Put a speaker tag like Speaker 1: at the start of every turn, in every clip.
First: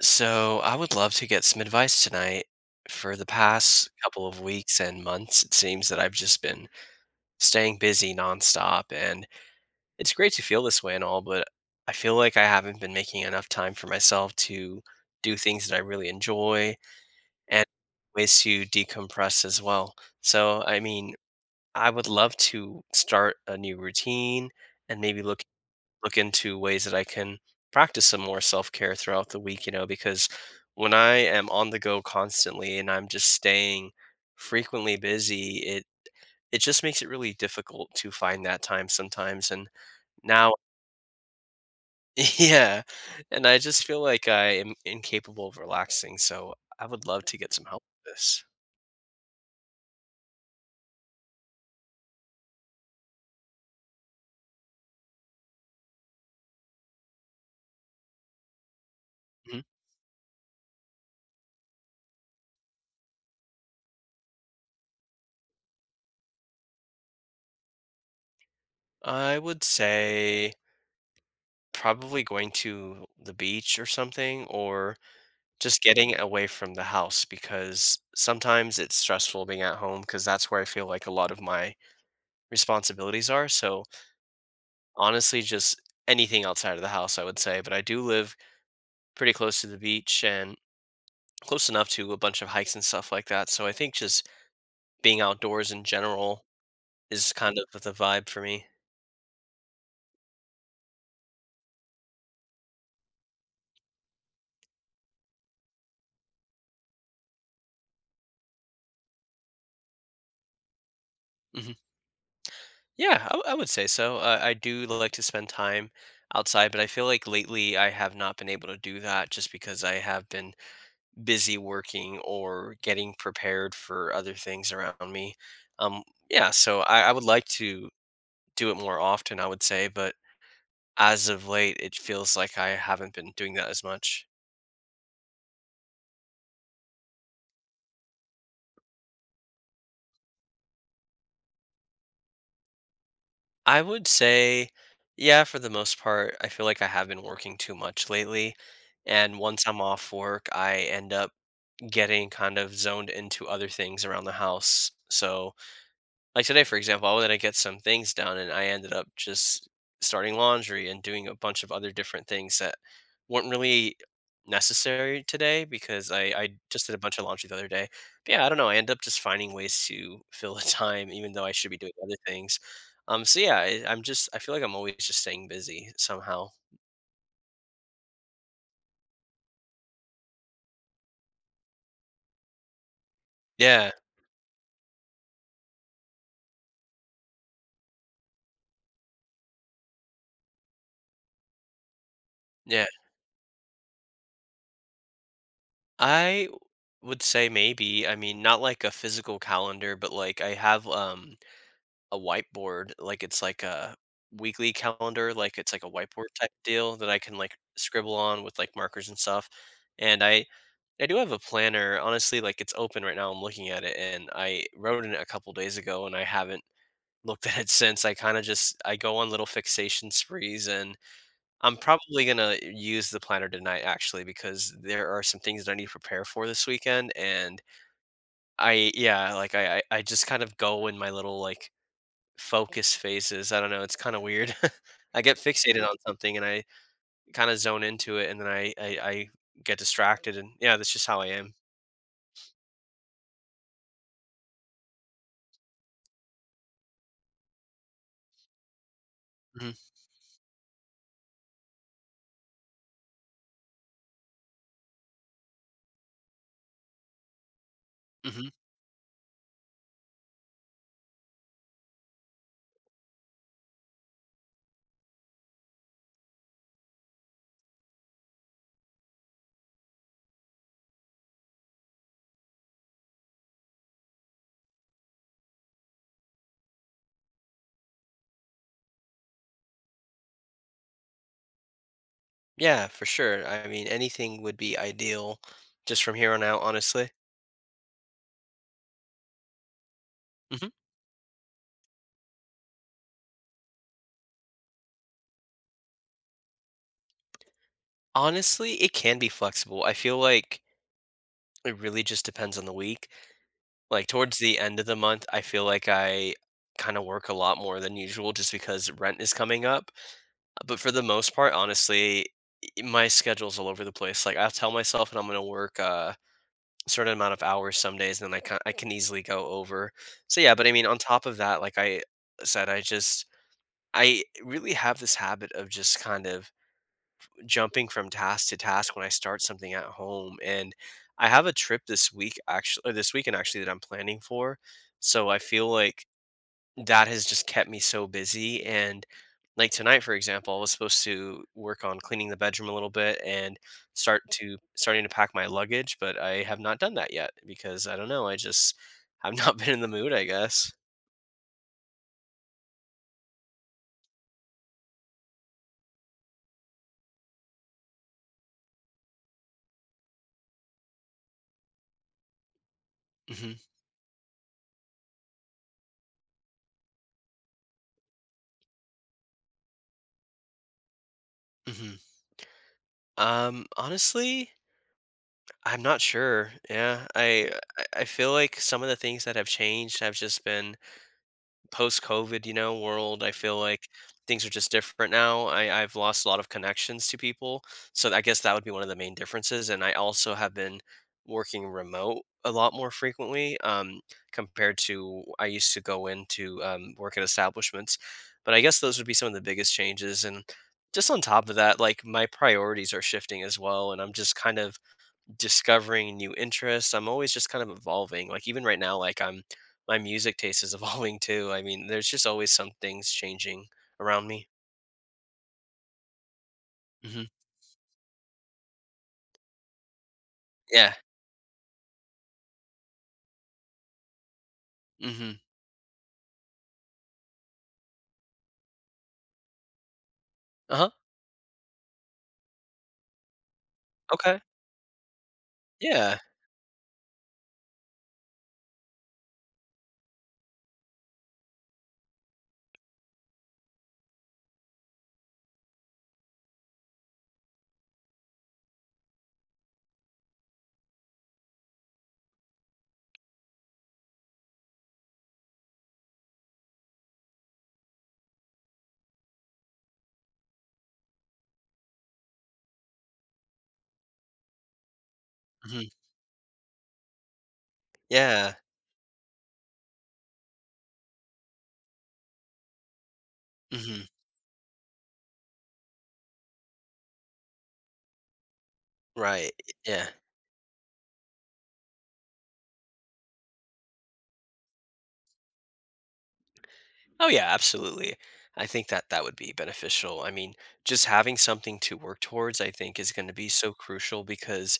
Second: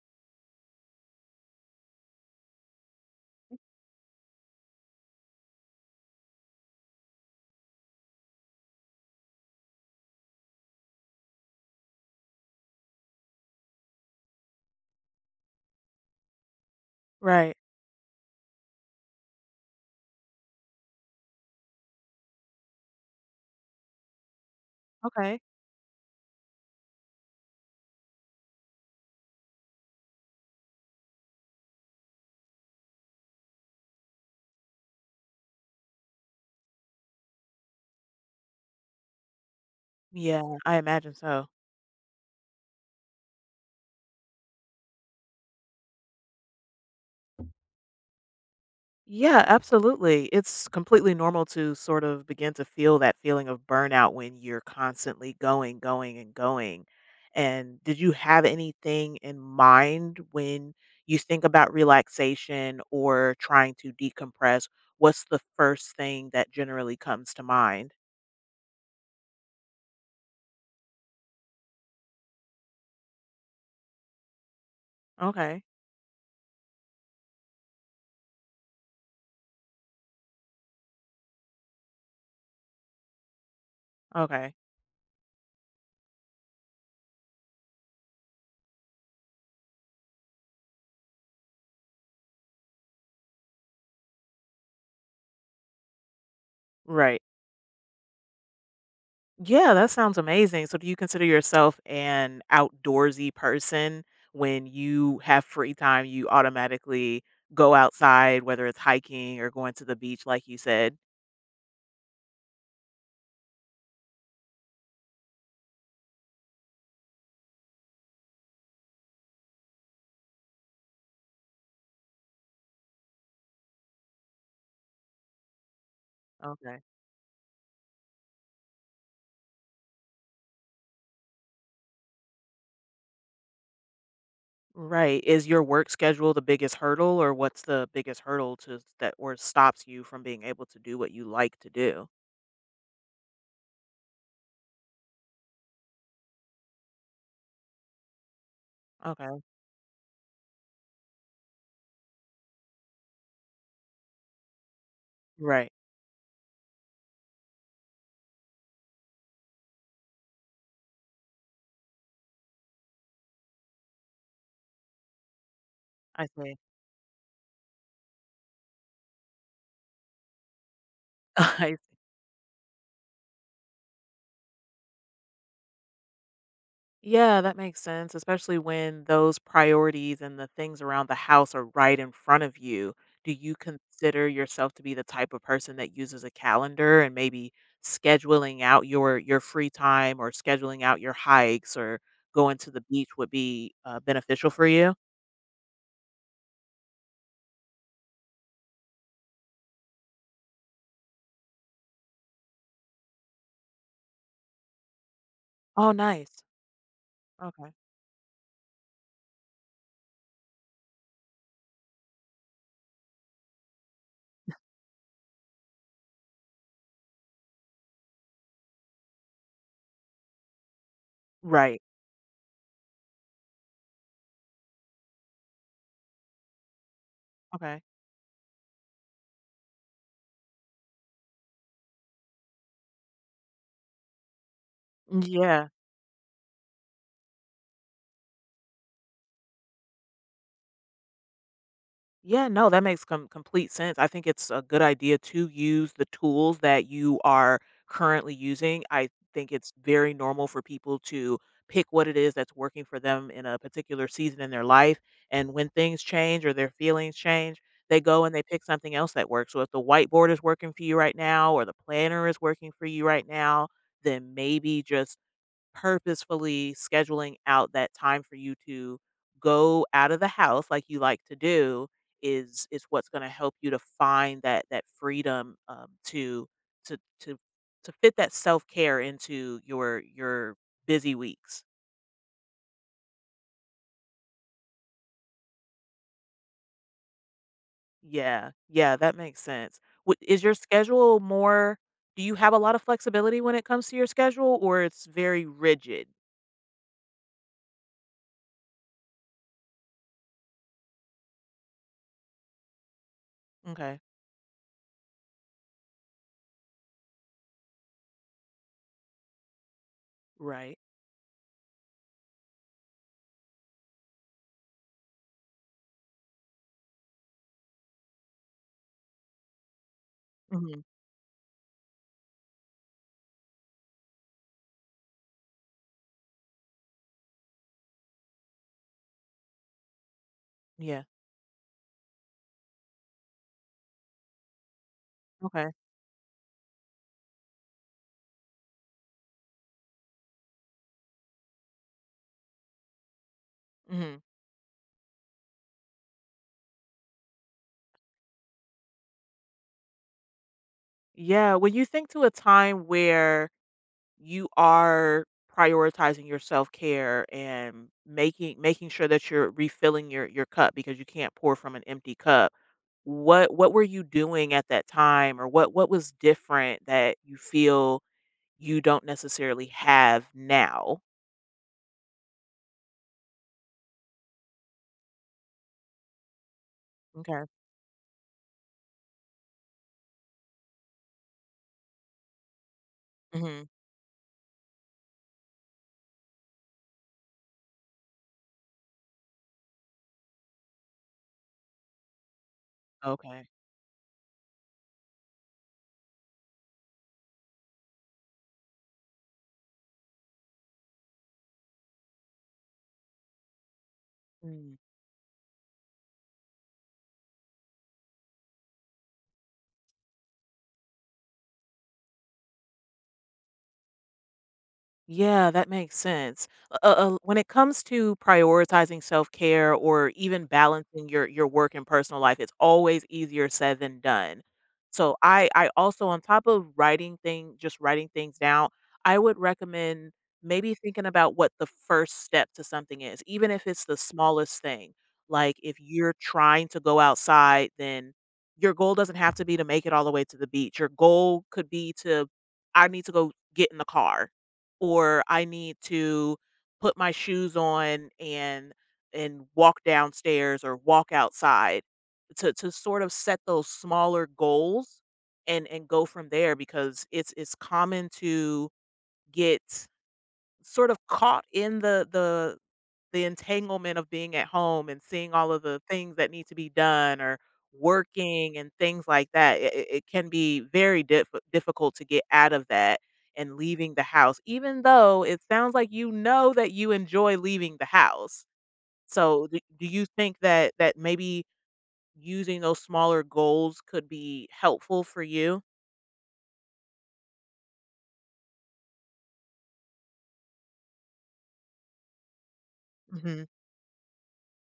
Speaker 1: So I would love to get some advice tonight. For the past couple of weeks and months, it seems that I've just been staying busy nonstop, and it's great to feel this way and all, but I feel like I haven't been making enough time for myself to do things that I really enjoy
Speaker 2: Right.
Speaker 1: and ways to decompress as well. So, I mean, I would love to start a new routine and maybe
Speaker 2: Okay.
Speaker 1: look into ways that I can practice some more self care throughout the week, because when I am on the go constantly and I'm just staying frequently busy, it just makes it really difficult to find that time sometimes. And
Speaker 2: Yeah,
Speaker 1: now,
Speaker 2: I imagine so.
Speaker 1: yeah, and I just feel like I am incapable of relaxing. So I would love to get some help with this.
Speaker 2: Yeah, absolutely. It's completely normal to sort of begin to feel that feeling of burnout when you're constantly going, going, and going. And did you have anything in
Speaker 1: Mhm.
Speaker 2: mind when you think about relaxation or trying to decompress? What's the first thing that generally comes to mind?
Speaker 1: I would say probably going to the beach or something, or
Speaker 2: Okay.
Speaker 1: just getting away from the house because sometimes it's stressful being at home because that's where I feel like a lot of my responsibilities are. So
Speaker 2: Okay.
Speaker 1: honestly, just anything outside of the house, I would say. But I do live pretty close to the beach and close enough to a bunch of hikes and stuff like that. So I think just being outdoors in general
Speaker 2: Right.
Speaker 1: is kind of the vibe for me.
Speaker 2: Yeah, that sounds amazing. So do you consider yourself an outdoorsy person? When you have free time, you automatically go outside, whether it's hiking or going to the beach, like you said?
Speaker 1: hmm Yeah, I would say so. I do like to spend time outside, but I feel like lately I have not been able to do that just because I have been busy working or getting prepared for other things around me. Um, yeah, so
Speaker 2: Okay.
Speaker 1: I would like to do it more often, I would say, but as of late, it feels like I haven't been doing that as much.
Speaker 2: Right. Is your work schedule the biggest hurdle, or what's the biggest hurdle to that or stops you from being able to do what you like to do?
Speaker 1: I would say, yeah, for the most part, I feel like I have been working too much lately. And
Speaker 2: Okay.
Speaker 1: once I'm off work, I end up getting kind of zoned into other things around the house. So,
Speaker 2: Right.
Speaker 1: like today, for example, I wanted to get some things done, and I ended up just starting laundry and doing a bunch of other different things that weren't really necessary today because
Speaker 2: I
Speaker 1: I
Speaker 2: see.
Speaker 1: just did a bunch of laundry the other day. But yeah, I don't know. I end up just finding ways to fill the time, even though I should be doing other things. So yeah, I feel like I'm always just staying busy somehow.
Speaker 2: Yeah, that makes sense, especially when those priorities and the things around the house are right in front of you. Do you
Speaker 1: Yeah,
Speaker 2: consider yourself to be the type of person that uses a calendar and maybe scheduling out your free time or scheduling out your hikes or going to the
Speaker 1: yeah.
Speaker 2: beach would be beneficial for you?
Speaker 1: I would say maybe. I mean, not like a physical calendar, but like I have a whiteboard, like, it's like a weekly calendar, like, it's like a
Speaker 2: Oh,
Speaker 1: whiteboard
Speaker 2: nice.
Speaker 1: type deal that I can, like,
Speaker 2: Okay.
Speaker 1: scribble on with, like, markers and stuff, and I do have a planner, honestly, like, it's open right now, I'm looking at it, and I wrote in it a couple days ago, and I haven't looked at it since, I kinda just I go on little fixation sprees, and I'm
Speaker 2: Right.
Speaker 1: probably gonna use the planner tonight, actually, because there are some things that I need to prepare for this weekend, and
Speaker 2: Okay.
Speaker 1: I yeah, like, I just kind of go in my little, like focus phases. I don't know. It's kind of weird. I get
Speaker 2: Yeah.
Speaker 1: fixated on something and I kind of zone into it, and then I get distracted, and yeah, that's just how I am.
Speaker 2: Yeah, no, that makes complete sense. I think it's a good idea to use the tools that you are currently using. I think it's
Speaker 1: hmm
Speaker 2: very normal for people to pick what it is that's working for them in a particular season in their life, and when things change or their feelings change, they go and they
Speaker 1: hmm
Speaker 2: pick something else that works. So if the whiteboard is working for you right now or the planner is working for you right now, then maybe just purposefully scheduling out that time for you to go out of the house like you like to do is what's going to help you to find that freedom to to to to fit that self-care into your busy weeks.
Speaker 1: Yeah, for sure. I mean, anything would be ideal, just from here on out. Honestly,
Speaker 2: Yeah. Yeah, that makes sense. Is your
Speaker 1: hmm
Speaker 2: schedule more do you have a lot of flexibility when it comes to your schedule or it's very rigid?
Speaker 1: Honestly, it can be flexible. I feel like it really just depends on the week.
Speaker 2: Okay.
Speaker 1: Like towards the end of the month, I feel like I kind of work a lot more than usual just because rent is coming up.
Speaker 2: Right.
Speaker 1: But for the most part, honestly, I my schedule's all over the place. Like I'll tell myself and I'm gonna work a certain amount of hours some days, and then I can easily go over. So yeah, but I
Speaker 2: Mhm.
Speaker 1: mean, on top of that, like I said, I really have this habit of just kind of jumping from task to task when I start something at home. And
Speaker 2: Yeah.
Speaker 1: I have a trip this week actually, or this weekend actually that I'm planning for. So I feel
Speaker 2: Okay.
Speaker 1: like that has just kept me so busy and like tonight for example I was supposed to work on cleaning the bedroom a little bit and
Speaker 2: Mhm.
Speaker 1: starting to pack my luggage but I have not done that yet because I don't know I just have not been in the mood I guess.
Speaker 2: Yeah, when you think to a time where you are prioritizing your self-care and making sure that you're refilling your cup because you can't pour from an empty cup,
Speaker 1: hmm
Speaker 2: what were you doing at that time or what was different that you feel you don't necessarily have now?
Speaker 1: hmm Honestly, I'm not sure.
Speaker 2: Okay.
Speaker 1: I feel like some of the things that have changed have just been post COVID, you know, world, I feel
Speaker 2: hmm
Speaker 1: like things are just different now. I've lost a lot of connections to people. So I guess that would be one of the main differences. And I also have been working remote a lot more
Speaker 2: Okay.
Speaker 1: frequently compared to I used to go into work at establishments. But I guess those would be some of the biggest changes. And just on top of that, like my priorities are shifting as well. And I'm just kind of discovering new interests. I'm always just kind of evolving. Like even right now, like I'm my music taste is evolving too. I mean, there's just always some things changing around me.
Speaker 2: Yeah, that makes sense.
Speaker 1: hmm
Speaker 2: When it comes to prioritizing self-care or even
Speaker 1: Yeah.
Speaker 2: balancing your work and personal life, it's always easier said than done. So
Speaker 1: hmm
Speaker 2: I also, on top of writing thing just writing things down, I would recommend maybe
Speaker 1: Uh huh.
Speaker 2: thinking about what the first step to something is, even if it's the
Speaker 1: Okay.
Speaker 2: smallest thing. Like if you're
Speaker 1: Yeah.
Speaker 2: trying to go outside, then your goal doesn't have to be to make it all the way to the beach. Your goal could be to I need to go get in the car or I need to put my shoes on and walk downstairs or walk outside to sort of set those smaller goals and go from there because it's common to get sort of caught in the entanglement of being at home and seeing all of the
Speaker 1: hmm
Speaker 2: things that need to be done or
Speaker 1: Yeah.
Speaker 2: working and things like that. It can be very difficult to get out of that and leaving the
Speaker 1: hmm
Speaker 2: house, even though it sounds like you know that you enjoy leaving the house. So,
Speaker 1: Right.
Speaker 2: do you
Speaker 1: Yeah.
Speaker 2: think that that maybe using those smaller goals could be helpful for you?
Speaker 1: Oh yeah. Absolutely. I think that that would be beneficial. I mean, just having something to work towards, I think, is going to
Speaker 2: hmm
Speaker 1: be so crucial because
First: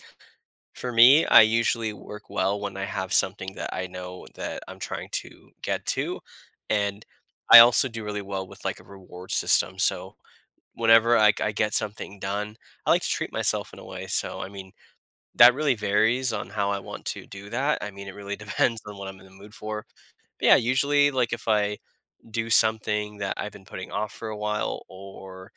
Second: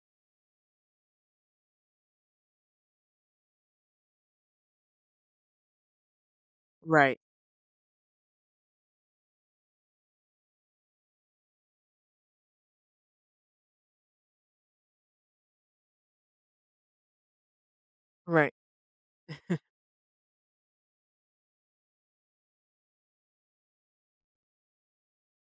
Speaker 1: for me, I usually work well when I have something that I know that I'm trying to get to. And
Speaker 2: Right.
Speaker 1: I also do really well with like a reward system. So whenever I get something done, I like to treat myself in a way. So, I mean, that really varies on how I want to do that. I mean, it really
Speaker 2: Right.
Speaker 1: depends on what I'm in the mood for. But yeah, usually, like if I do something that I've been putting off for a while or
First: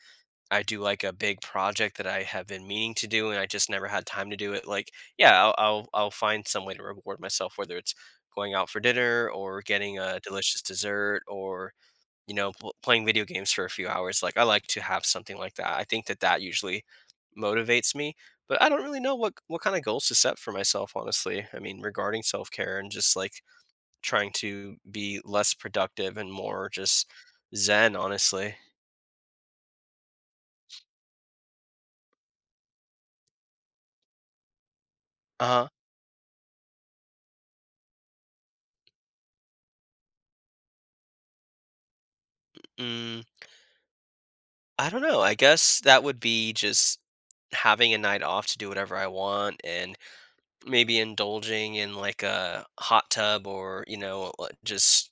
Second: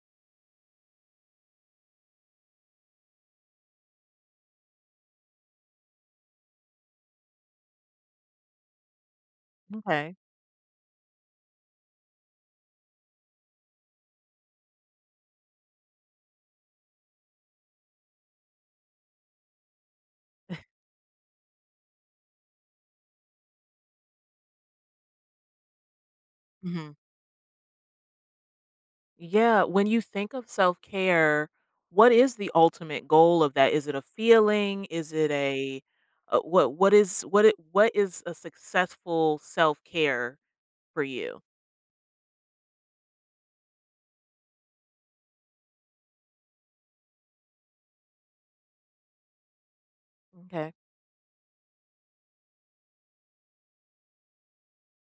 Speaker 1: I do like a big project that I have been meaning to do and I just never had time to do it, like, yeah, I'll find some way to reward myself, whether it's going out for dinner or getting
Speaker 2: Okay.
Speaker 1: a delicious dessert or, you know, pl playing video games for a few hours, like, I like to have something like that. I think that that usually motivates me, but I don't really know what kinda goals to set for myself, honestly. I mean, regarding self-care and just, like, trying to be less productive and more
Speaker 2: hmm
Speaker 1: just zen, honestly.
Speaker 2: Yeah, when you think of self-care, what is the ultimate goal of that? Is it a feeling? Is it
Speaker 1: Uh-huh.
Speaker 2: a what what is a successful self-care for you?
Speaker 1: Mm. I don't know. I guess that would be just having a night off to do whatever I want and
Speaker 2: Okay.
Speaker 1: maybe indulging in like a hot tub or, you know, just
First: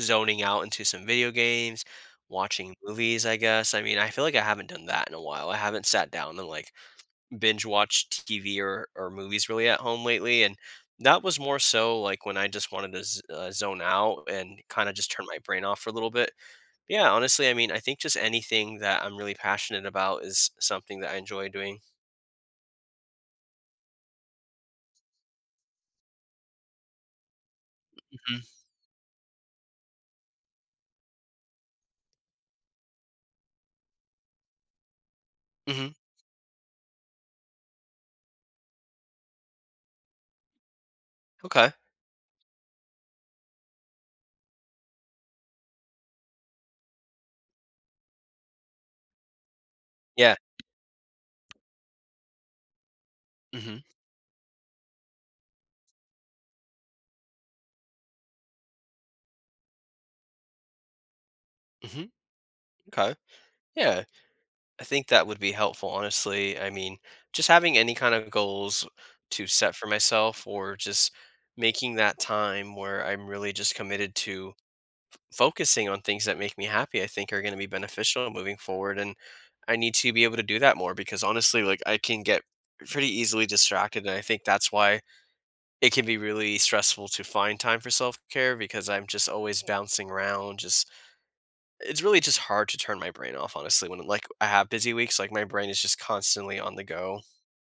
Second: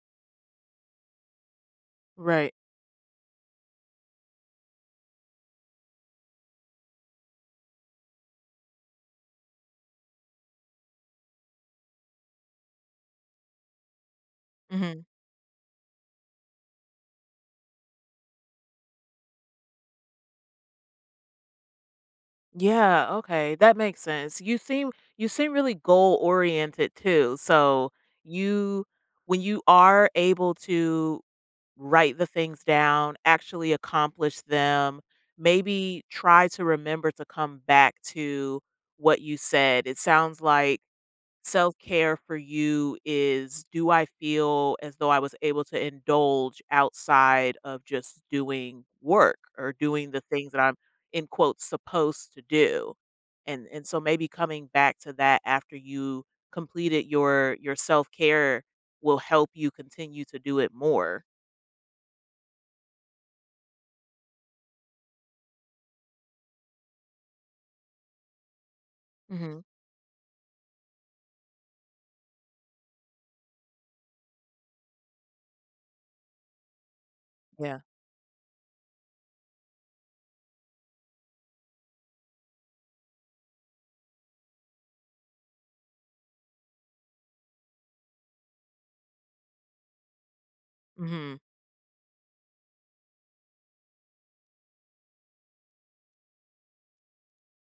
Speaker 1: zoning out into some video games,
Speaker 2: Right.
Speaker 1: watching movies, I guess. I mean, I feel like I haven't done that in a while. I haven't sat down and like binge watched TV or movies really at home lately. And that was more so like when I just wanted to zone out and kind of
Speaker 2: hmm
Speaker 1: just turn my brain off for a little bit. Yeah, honestly, I mean, I think just anything that I'm really passionate about is something that I enjoy doing.
Speaker 2: Yeah, okay. That makes sense. You seem really goal oriented too. So
Speaker 1: Mhm.
Speaker 2: you when you are able to write the things down, actually accomplish them,
Speaker 1: Mhm.
Speaker 2: maybe try to remember to come back to what you said. It sounds like
Speaker 1: Okay.
Speaker 2: self care for you is, do I feel as though I was able to indulge outside of just doing work or doing the
Speaker 1: Yeah.
Speaker 2: things that I'm in quotes supposed to do? And
Speaker 1: Mhm.
Speaker 2: and so maybe coming back to that after you completed your self care will help you continue to do it more.
Speaker 1: Mhm. Okay. Yeah. I think that would be helpful, honestly. I mean, just having any kind of goals to set for myself or just making that time where I'm really just committed to focusing on things that make me happy, I think are going to be
Speaker 2: Yeah.
Speaker 1: beneficial moving forward. And I need to be able to do that more because honestly, like I can get pretty easily distracted. And I think that's why it can be really stressful to find time for self-care because I'm just always bouncing around, just
Speaker 2: Mhm.
Speaker 1: it's really just hard to turn my brain off, honestly, when, like, I have busy weeks, like, my brain is just constantly on the go.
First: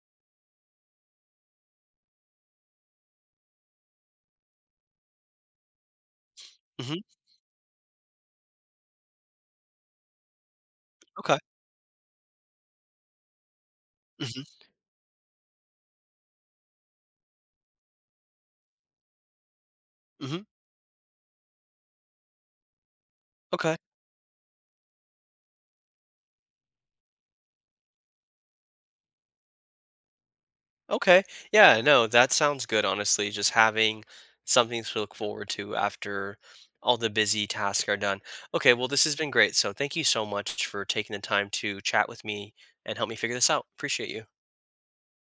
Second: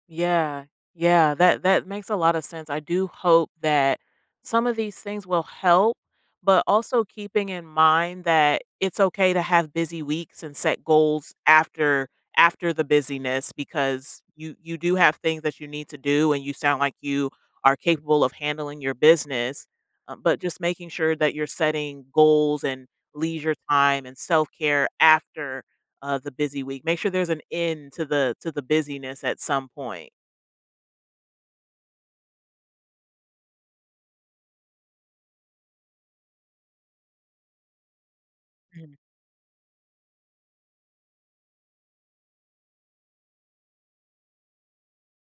Speaker 2: Yeah. Yeah, that makes a lot of sense. I do hope that some of these things will help, but
Speaker 1: Mhm,
Speaker 2: also keeping in mind that it's okay to have busy weeks and set goals
Speaker 1: okay.
Speaker 2: after the busyness, because
Speaker 1: Mhm,
Speaker 2: you do have things that you need to do and you sound like you are capable of handling your business.
Speaker 1: mm
Speaker 2: But
Speaker 1: mhm,
Speaker 2: just making sure that you're setting goals and leisure
Speaker 1: okay,
Speaker 2: time and self-care after the busy week. Make sure there's an end to the busyness at some point.
Speaker 1: okay Yeah, no, that sounds good, honestly, just having something to look forward to after all the busy tasks are done. Okay, well, this has been great, so thank you so much for taking the time to chat with me and help me figure this out. Appreciate you.